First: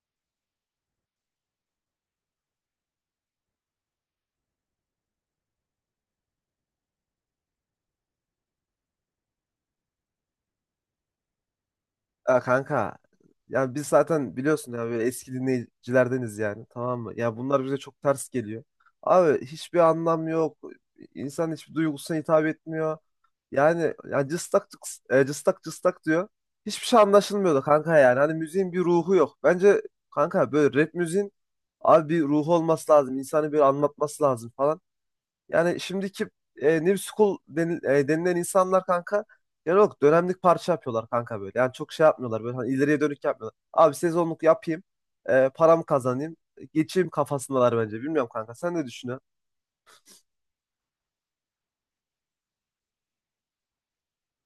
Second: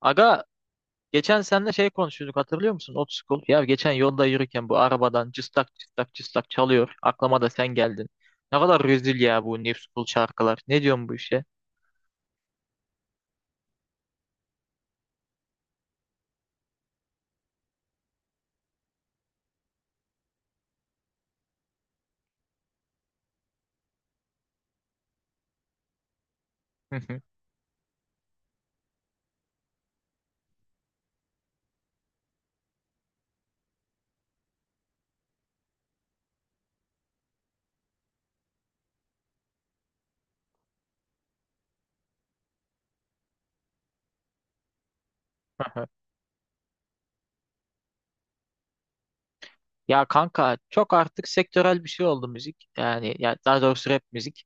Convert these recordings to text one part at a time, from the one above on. Aga geçen seninle konuşuyorduk hatırlıyor musun? Old School. Ya geçen yolda yürürken bu arabadan cıstak cıstak cıstak çalıyor. Aklıma da sen geldin. Ne kadar rezil ya bu New School şarkılar. Ne diyorsun bu işe? Ya kanka ya biz zaten biliyorsun ya böyle eski dinleyicilerdeniz yani, tamam mı? Ya bunlar bize çok ters geliyor. Abi hiçbir anlam yok. İnsan hiçbir duygusuna hitap etmiyor. Yani ya cıstak cıstak cıstak diyor. Hiçbir şey anlaşılmıyor da kanka yani. Hani müziğin bir ruhu yok. Bence kanka böyle rap müziğin abi bir ruhu olması lazım. İnsanı bir anlatması lazım falan. Yani şimdiki New School denilen insanlar kanka yani yok, dönemlik parça yapıyorlar kanka böyle. Yani çok şey yapmıyorlar böyle, hani ileriye dönük yapmıyorlar. Abi sezonluk yapayım, param kazanayım, geçeyim kafasındalar bence. Bilmiyorum kanka, sen ne düşünüyorsun? Ya kanka çok artık sektörel bir şey oldu müzik. Yani ya daha doğrusu rap müzik.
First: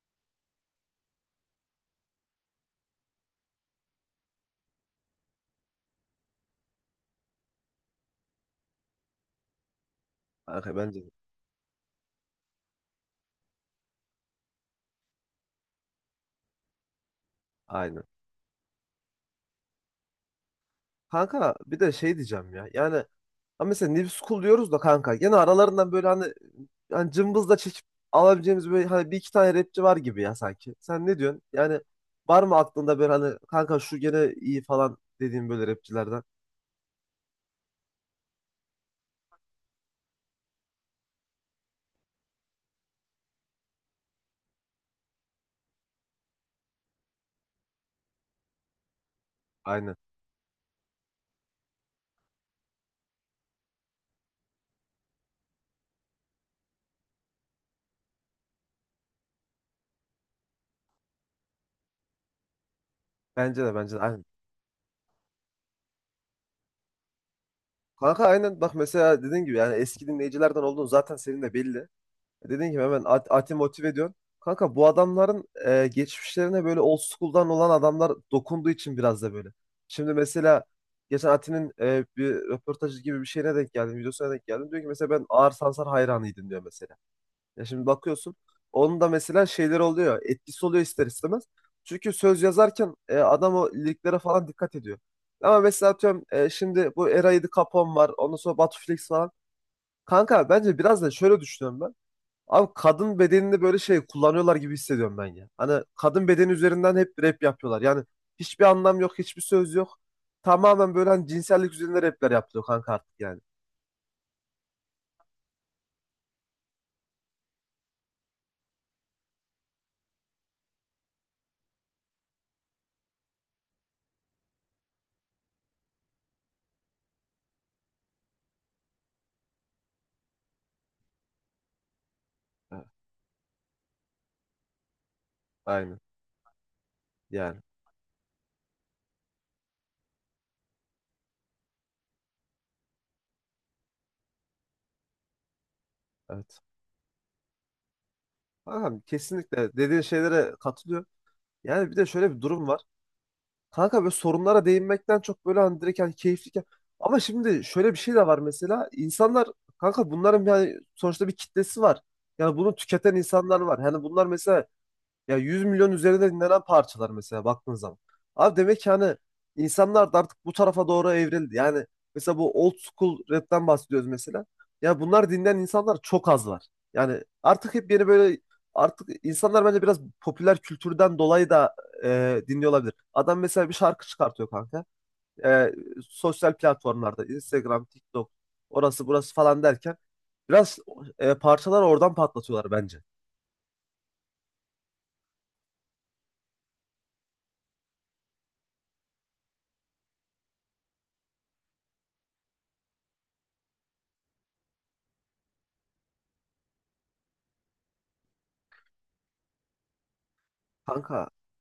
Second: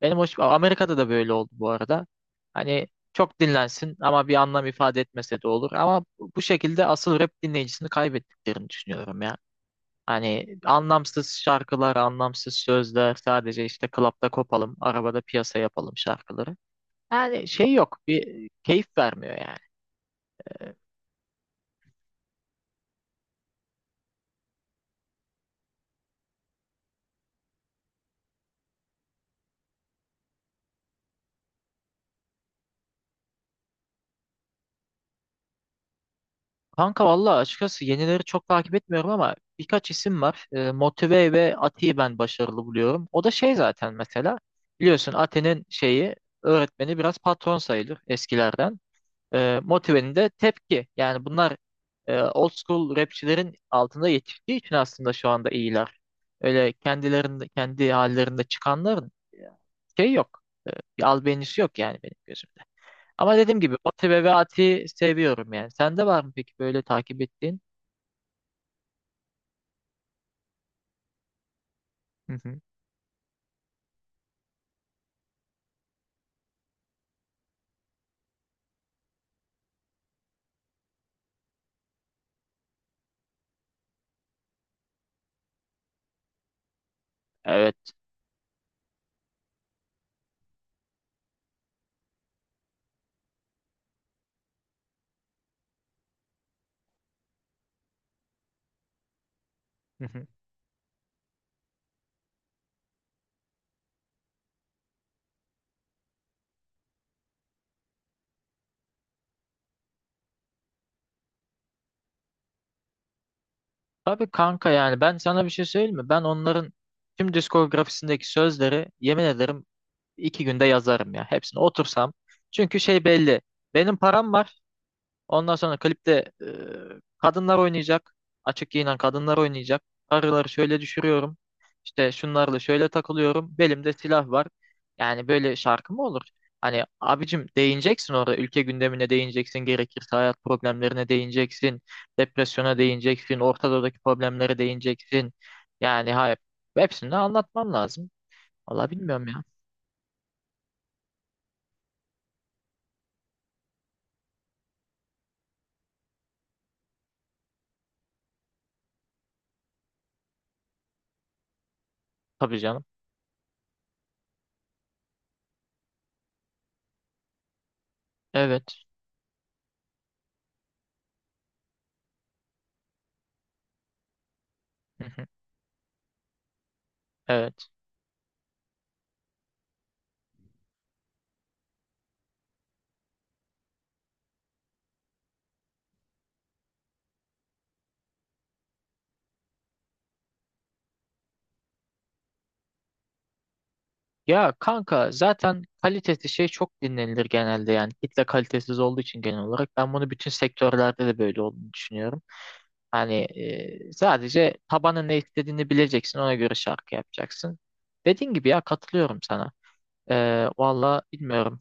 Benim hoş Amerika'da da böyle oldu bu arada. Hani çok dinlensin ama bir anlam ifade etmese de olur. Ama bu şekilde asıl rap dinleyicisini kaybettiklerini düşünüyorum ya. Hani Kanka bence de. anlamsız şarkılar, anlamsız sözler, sadece işte klapta kopalım, arabada piyasa yapalım şarkıları. Yani şey yok, Aynen. bir keyif vermiyor yani. Kanka bir de şey diyeceğim ya yani, ama mesela New School diyoruz da kanka. Yine aralarından böyle hani, hani cımbızla çekip alabileceğimiz böyle hani bir iki tane rapçi var gibi ya sanki. Sen ne diyorsun? Yani var mı aklında böyle hani kanka, şu gene iyi falan dediğim böyle rapçilerden? Kanka valla açıkçası yenileri çok takip etmiyorum ama birkaç isim var. Motive ve Ati'yi ben başarılı buluyorum. O da şey zaten mesela biliyorsun Ati'nin şeyi öğretmeni biraz patron sayılır eskilerden. E, Aynen. Motive'nin de tepki. Yani bunlar old school rapçilerin altında yetiştiği için aslında şu anda iyiler. Öyle kendilerinde kendi hallerinde çıkanların şey yok. E, bir albenisi yok yani benim gözümde. Ama Bence dediğim de, gibi bence o de, aynen. tebevaati seviyorum yani. Sende var mı peki böyle takip ettiğin? Kanka aynen, bak mesela dediğin gibi yani eski dinleyicilerden olduğun zaten senin de belli. Hı hı. Dediğim gibi hemen Ati Motive ediyorsun. Kanka bu adamların geçmişlerine böyle old school'dan olan adamlar dokunduğu için biraz da böyle. Şimdi mesela geçen Ati'nin bir röportajı gibi bir şeyine denk geldim. Videosuna denk geldim. Diyor ki mesela, ben Ağır Sansar hayranıydım diyor mesela. Ya şimdi Evet. bakıyorsun, onun da mesela şeyler oluyor. Etkisi oluyor ister istemez. Çünkü söz yazarken adam o liriklere falan dikkat ediyor. Ama mesela atıyorum şimdi bu Era 7 Capone var. Ondan sonra Batu Flex falan. Hı hı. Kanka bence biraz da şöyle düşünüyorum ben. Abi kadın bedenini böyle şey kullanıyorlar gibi hissediyorum ben ya. Hani kadın bedeni üzerinden hep rap yapıyorlar. Yani hiçbir anlam yok, hiçbir söz yok. Tamamen böyle hani cinsellik üzerine rapler yapılıyor kanka artık yani. Tabii kanka yani ben sana bir şey söyleyeyim mi? Ben onların tüm diskografisindeki sözleri yemin ederim iki günde yazarım ya. Hepsini otursam. Çünkü şey belli. Benim param var. Ondan sonra klipte e, kadınlar oynayacak. Açık giyinen kadınlar oynayacak. Karıları şöyle düşürüyorum. İşte şunlarla Evet, şöyle takılıyorum. Belimde silah var. Yani böyle şarkı aynen mı olur? Hani abicim yani, değineceksin orada. Ülke gündemine değineceksin. Gerekirse hayat problemlerine değineceksin. Depresyona değineceksin. Orta Doğu'daki problemlere değineceksin. Yani hayır. evet. Hepsini de anlatman lazım. Valla Kankam bilmiyorum ya. kesinlikle dediğin şeylere katılıyor. Yani bir de şöyle bir durum var. Kanka böyle sorunlara değinmekten çok böyle hani direkt hani keyifli. Ama şimdi şöyle bir şey de var mesela. İnsanlar kanka bunların yani sonuçta bir kitlesi var. Yani Tabii bunu canım. tüketen insanlar var. Yani bunlar mesela, ya 100 milyon üzerinde dinlenen parçalar mesela baktığın zaman. Abi Evet. demek ki hani insanlar da artık bu tarafa doğru evrildi. Yani mesela bu old school rap'ten bahsediyoruz mesela. Ya bunlar dinleyen insanlar çok az var. Yani Evet. artık hep yeni böyle, artık insanlar bence biraz popüler kültürden dolayı da dinliyor olabilir. Adam mesela bir şarkı çıkartıyor kanka. E, Sosyal platformlarda Instagram, TikTok, orası burası falan derken biraz parçalar oradan patlatıyorlar bence. Ya kanka zaten kalitesi şey çok dinlenilir genelde yani kitle kalitesiz olduğu için genel olarak ben bunu bütün sektörlerde de böyle olduğunu düşünüyorum. Hani sadece tabanın ne istediğini bileceksin ona göre şarkı yapacaksın. Dediğin gibi ya katılıyorum sana. E, valla Kanka bilmiyorum.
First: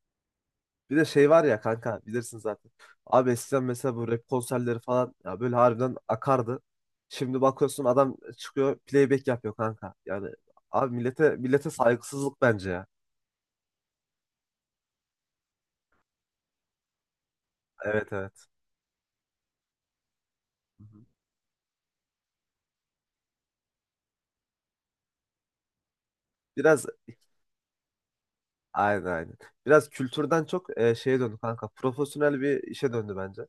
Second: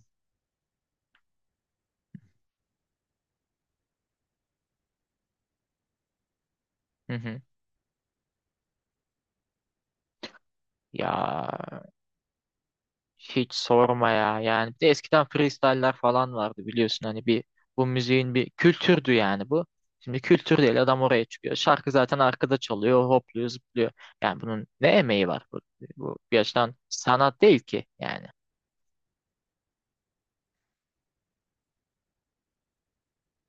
bir de şey var ya kanka, bilirsin zaten. Abi eskiden mesela bu rap konserleri falan ya böyle harbiden akardı. Hı hı. Şimdi bakıyorsun adam çıkıyor, playback yapıyor kanka. Yani abi Ya millete saygısızlık bence ya. hiç sorma ya. Yani bir de eskiden freestyle'ler falan vardı biliyorsun hani bu Evet, müziğin evet. bir kültürdü yani bu. Şimdi kültür değil Hı hı. adam oraya çıkıyor. Şarkı zaten arkada çalıyor, hopluyor, zıplıyor. Yani bunun ne emeği var? Bu bir açıdan Biraz. sanat değil ki yani. Aynen, aynen. Biraz kültürden çok şeye döndü kanka. Profesyonel bir işe döndü bence.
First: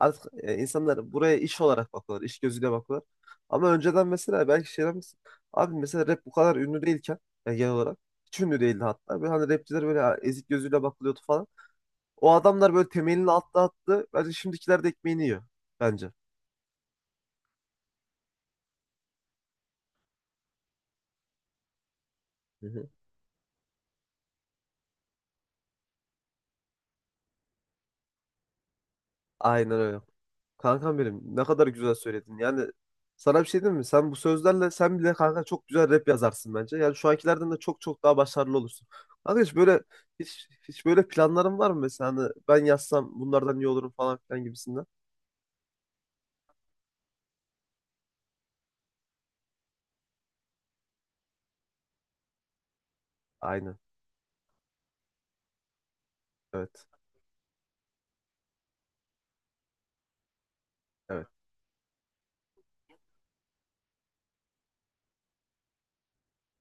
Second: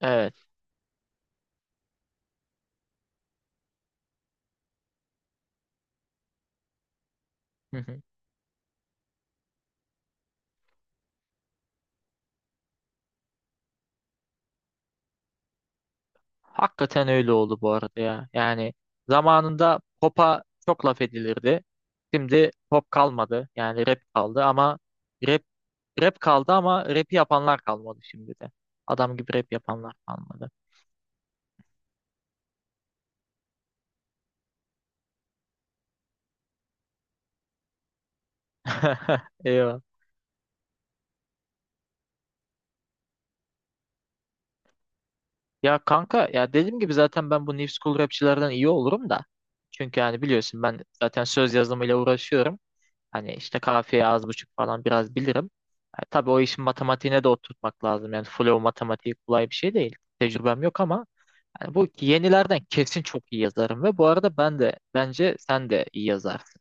Artık Evet. İnsanlar buraya iş olarak bakıyorlar. İş gözüyle bakıyorlar. Ama önceden mesela belki şey demez. Abi mesela rap bu kadar ünlü değilken, yani genel Hı olarak hı. hiç ünlü değildi hatta. Böyle hani rapçiler böyle ezik gözüyle bakılıyordu falan. O adamlar böyle temelini attı. Bence şimdikiler de ekmeğini yiyor. Bence. Hakikaten öyle oldu bu arada ya. Yani zamanında pop'a çok laf edilirdi. Şimdi Hı hı. pop kalmadı. Yani rap kaldı ama rap Rap kaldı ama rap'i yapanlar kalmadı şimdi de. Adam gibi rap Aynen yapanlar öyle. kalmadı. Kankam benim, ne kadar güzel söyledin. Yani sana bir şey diyeyim mi? Sen bu sözlerle sen bile kanka çok güzel rap yazarsın bence. Yani şu ankilerden de çok çok daha başarılı olursun. Kanka hiç Eyvah. böyle hiç, hiç böyle planların var mı mesela? Hani ben yazsam bunlardan iyi olurum falan filan gibisinden. Ya kanka ya dediğim gibi zaten ben bu New School rapçilerden iyi olurum da. Çünkü yani biliyorsun ben zaten söz yazımıyla uğraşıyorum. Hani işte Aynen. kafiye az buçuk falan biraz bilirim. Tabi tabii o işin Evet. matematiğine de oturtmak lazım. Yani flow matematiği kolay bir şey değil. Tecrübem yok ama Evet. yani bu yenilerden kesin çok iyi yazarım ve bu arada ben de bence sen de iyi yazarsın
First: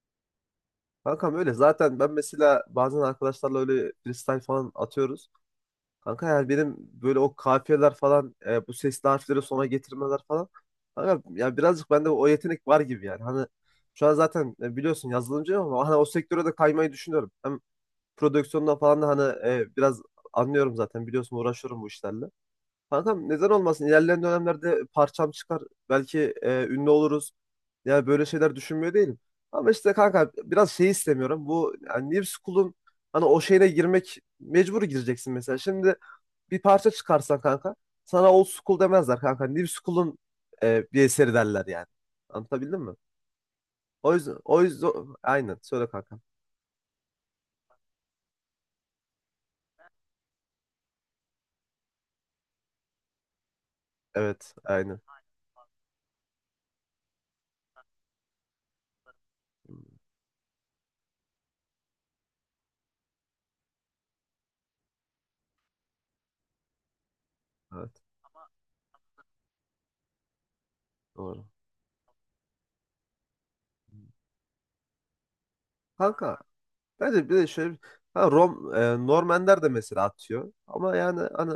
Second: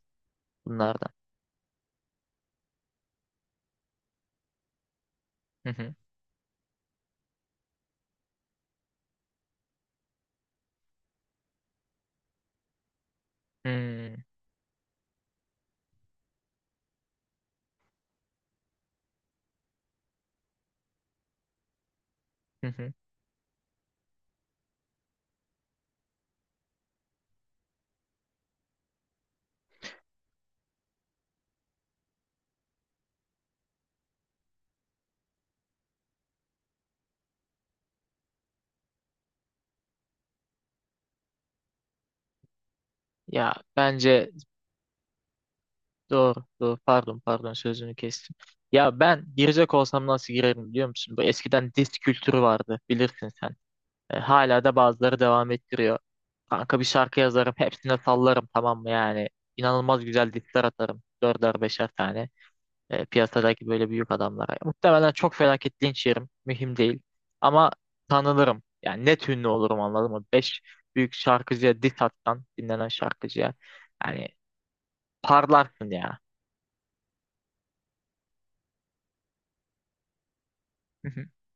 bunlardan. Kankam öyle. Zaten ben mesela bazen arkadaşlarla öyle freestyle falan atıyoruz. Hı hı. Kanka yani benim böyle o kafiyeler falan, bu sesli harfleri sona getirmeler falan. Kanka ya birazcık bende o yetenek var gibi yani. Hani şu an Hmm. zaten biliyorsun yazılımcıyım ama hani o sektöre de kaymayı düşünüyorum. Hem prodüksiyondan falan da hani biraz anlıyorum, zaten biliyorsun uğraşıyorum bu işlerle. Hı hı. Kanka, neden olmasın, ilerleyen dönemlerde parçam çıkar. Belki ünlü oluruz. Yani böyle şeyler düşünmüyor değilim. Ama işte kanka biraz şey istemiyorum. Bu yani New School'un hani o şeyine girmek, mecbur gireceksin mesela. Şimdi bir parça çıkarsan kanka, sana old school demezler kanka. New school'un bir eseri derler yani. Anlatabildim mi? Ya O bence yüzden, o yüzden aynen söyle kanka. doğru, doğru. Pardon, pardon sözünü kestim. Ya ben girecek olsam nasıl girerim biliyor musun? Bu eskiden disk kültürü vardı bilirsin sen. E, Evet, hala da aynen. bazıları devam ettiriyor. Kanka bir şarkı yazarım hepsine sallarım tamam mı yani. İnanılmaz güzel diskler atarım. Dörder beşer tane. Piyasadaki böyle büyük adamlara. Muhtemelen çok felaket linç yerim. Mühim değil. Ama Evet, tanınırım. Yani net ünlü olurum anladın mı? Beş büyük doğru. şarkıcıya diss atsan dinlenen şarkıcıya. Yani parlarsın ya. Kanka bence bir de şöyle Normanler de mesela atıyor. Ama Hı yani hı, hani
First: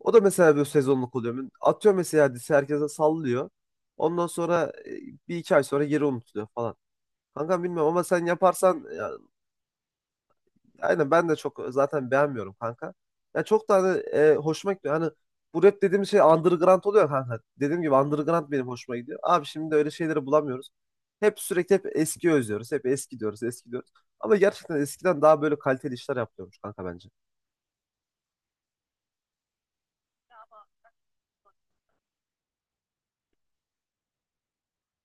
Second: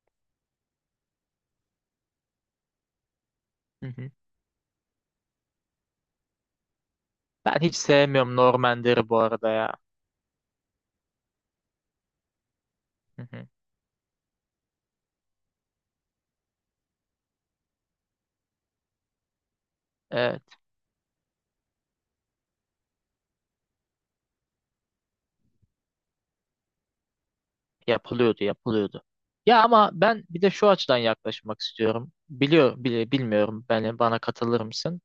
o da mesela bir sezonluk oluyor. Atıyor mesela, dizi herkese sallıyor. hı hı. Ondan sonra bir iki ay sonra geri unutuluyor falan. Ben Kanka hiç bilmiyorum ama sen sevmiyorum yaparsan, Normander'i bu arada ya. aynen ben de çok zaten beğenmiyorum kanka. Hı Ya hı. çok da hani hoşuma gidiyor. Hani bu rap dediğim şey underground oluyor kanka. Dediğim gibi underground benim hoşuma gidiyor. Abi şimdi öyle şeyleri Evet, bulamıyoruz. Hep sürekli hep eski özlüyoruz. Hep eski diyoruz, eski diyoruz. Ama gerçekten eskiden daha böyle kaliteli işler yapıyormuş kanka bence. Yapılıyordu. Ya ama ben bir de şu açıdan yaklaşmak istiyorum. Bilmiyorum beni bana katılır mısın?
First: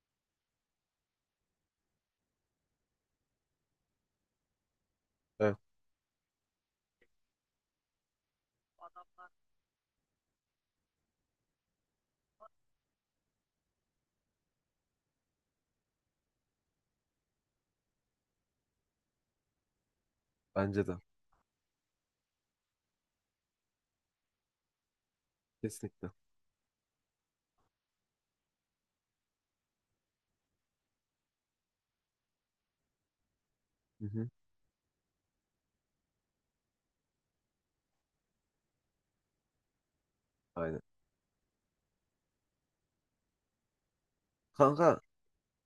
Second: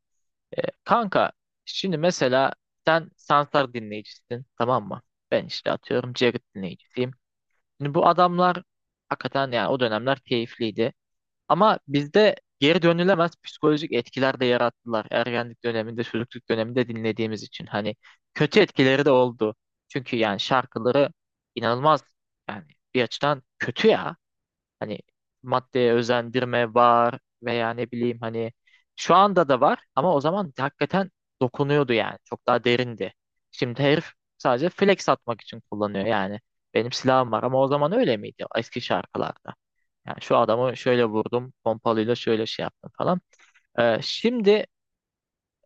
Kanka, şimdi mesela sen Sansar dinleyicisin, tamam mı? Ben Evet, işte atıyorum Jagged dinleyicisiyim. Şimdi bu adamlar hakikaten yani o dönemler keyifliydi. Ama bizde geri dönülemez psikolojik etkiler de yarattılar. Ergenlik döneminde, çocukluk döneminde dinlediğimiz için. Hani kötü etkileri de oldu. Çünkü yani bence de. şarkıları inanılmaz yani bir açıdan kötü ya. Hani maddeye Kesinlikle. özendirme var veya ne bileyim hani şu anda da var ama o zaman hakikaten dokunuyordu yani. Çok daha derindi. Şimdi Hı herif hı. sadece flex atmak için kullanıyor yani. Benim silahım var ama o zaman öyle miydi eski şarkılarda? Yani şu adamı Aynen. şöyle vurdum, pompalıyla şöyle şey yaptım falan. Şimdi Kanka,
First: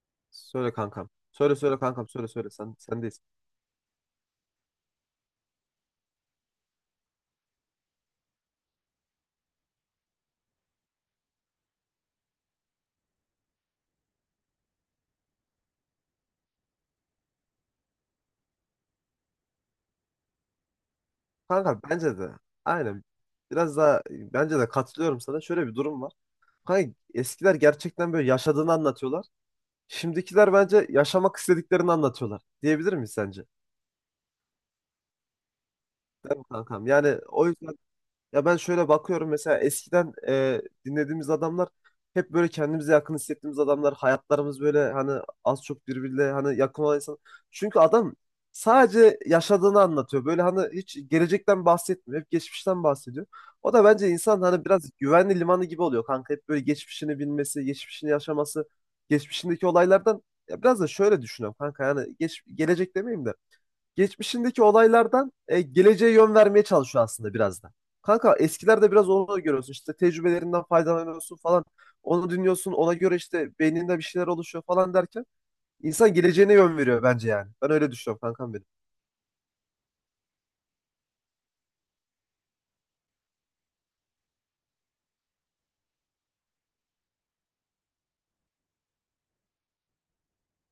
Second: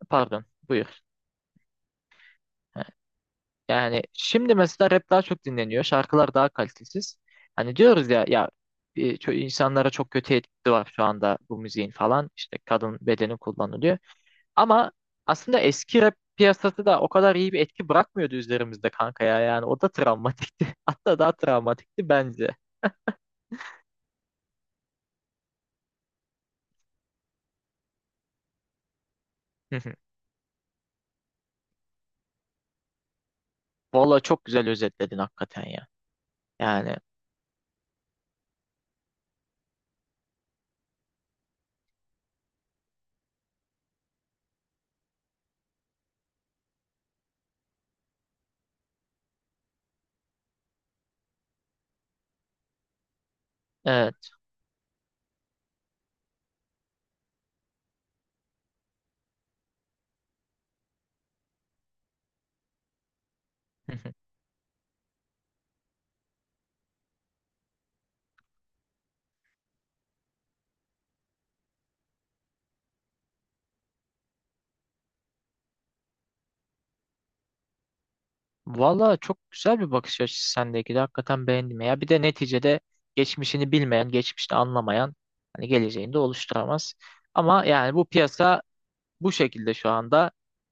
pardon, söyle buyur. kankam. Söyle söyle kankam, söyle söyle. Sen sendeyiz. Yani şimdi mesela rap daha çok dinleniyor. Şarkılar daha kalitesiz. Hani diyoruz ya ya insanlara çok kötü etkisi var şu anda bu müziğin falan. İşte kadın bedeni kullanılıyor. Ama aslında eski rap piyasası da o kadar iyi bir etki bırakmıyordu üzerimizde kanka ya. Yani o da travmatikti. Hatta daha Kanka travmatikti bence de. bence. Aynen. Biraz daha bence de katılıyorum sana. Şöyle bir durum var. Kanka eskiler gerçekten böyle yaşadığını anlatıyorlar. Şimdikiler bence yaşamak istediklerini anlatıyorlar. Diyebilir miyiz sence? Valla çok güzel özetledin hakikaten ya. Kankam Yani yani o yüzden, ya ben şöyle bakıyorum mesela eskiden dinlediğimiz adamlar hep böyle kendimize yakın hissettiğimiz adamlar. Hayatlarımız böyle hani az çok birbiriyle hani yakın olan insan. Çünkü adam sadece yaşadığını anlatıyor. Böyle hani hiç gelecekten bahsetmiyor. Hep geçmişten bahsediyor. O da bence evet. insan hani biraz güvenli limanı gibi oluyor kanka. Hep böyle geçmişini bilmesi, geçmişini yaşaması, geçmişindeki olaylardan, ya biraz da şöyle düşünüyorum kanka. Yani gelecek demeyeyim de, geçmişindeki olaylardan geleceğe yön vermeye çalışıyor aslında biraz da. Kanka eskilerde biraz onu görüyorsun. İşte tecrübelerinden faydalanıyorsun falan. Onu dinliyorsun. Ona göre işte beyninde bir şeyler oluşuyor falan derken insan geleceğine yön veriyor bence yani. Ben öyle düşünüyorum kankam benim. Valla çok güzel bir bakış açısı sendeki de hakikaten beğendim ya. Bir de neticede geçmişini bilmeyen, geçmişte anlamayan hani geleceğini de oluşturamaz. Ama yani bu piyasa bu şekilde şu anda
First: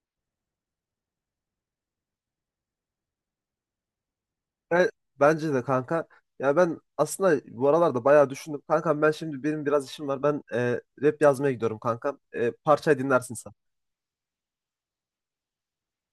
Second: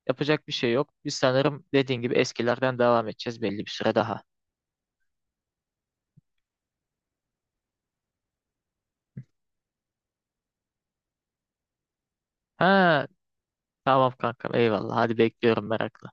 yapacak bir şey yok. Biz sanırım dediğin gibi eskilerden devam edeceğiz belli bir süre daha. Ben- bence de kanka. Ya ben aslında bu aralarda bayağı düşündüm. Kankam ben şimdi, benim biraz işim var. Ben rap yazmaya gidiyorum kankam. Ha, Parçayı dinlersin sen. tamam kankam eyvallah hadi bekliyorum merakla.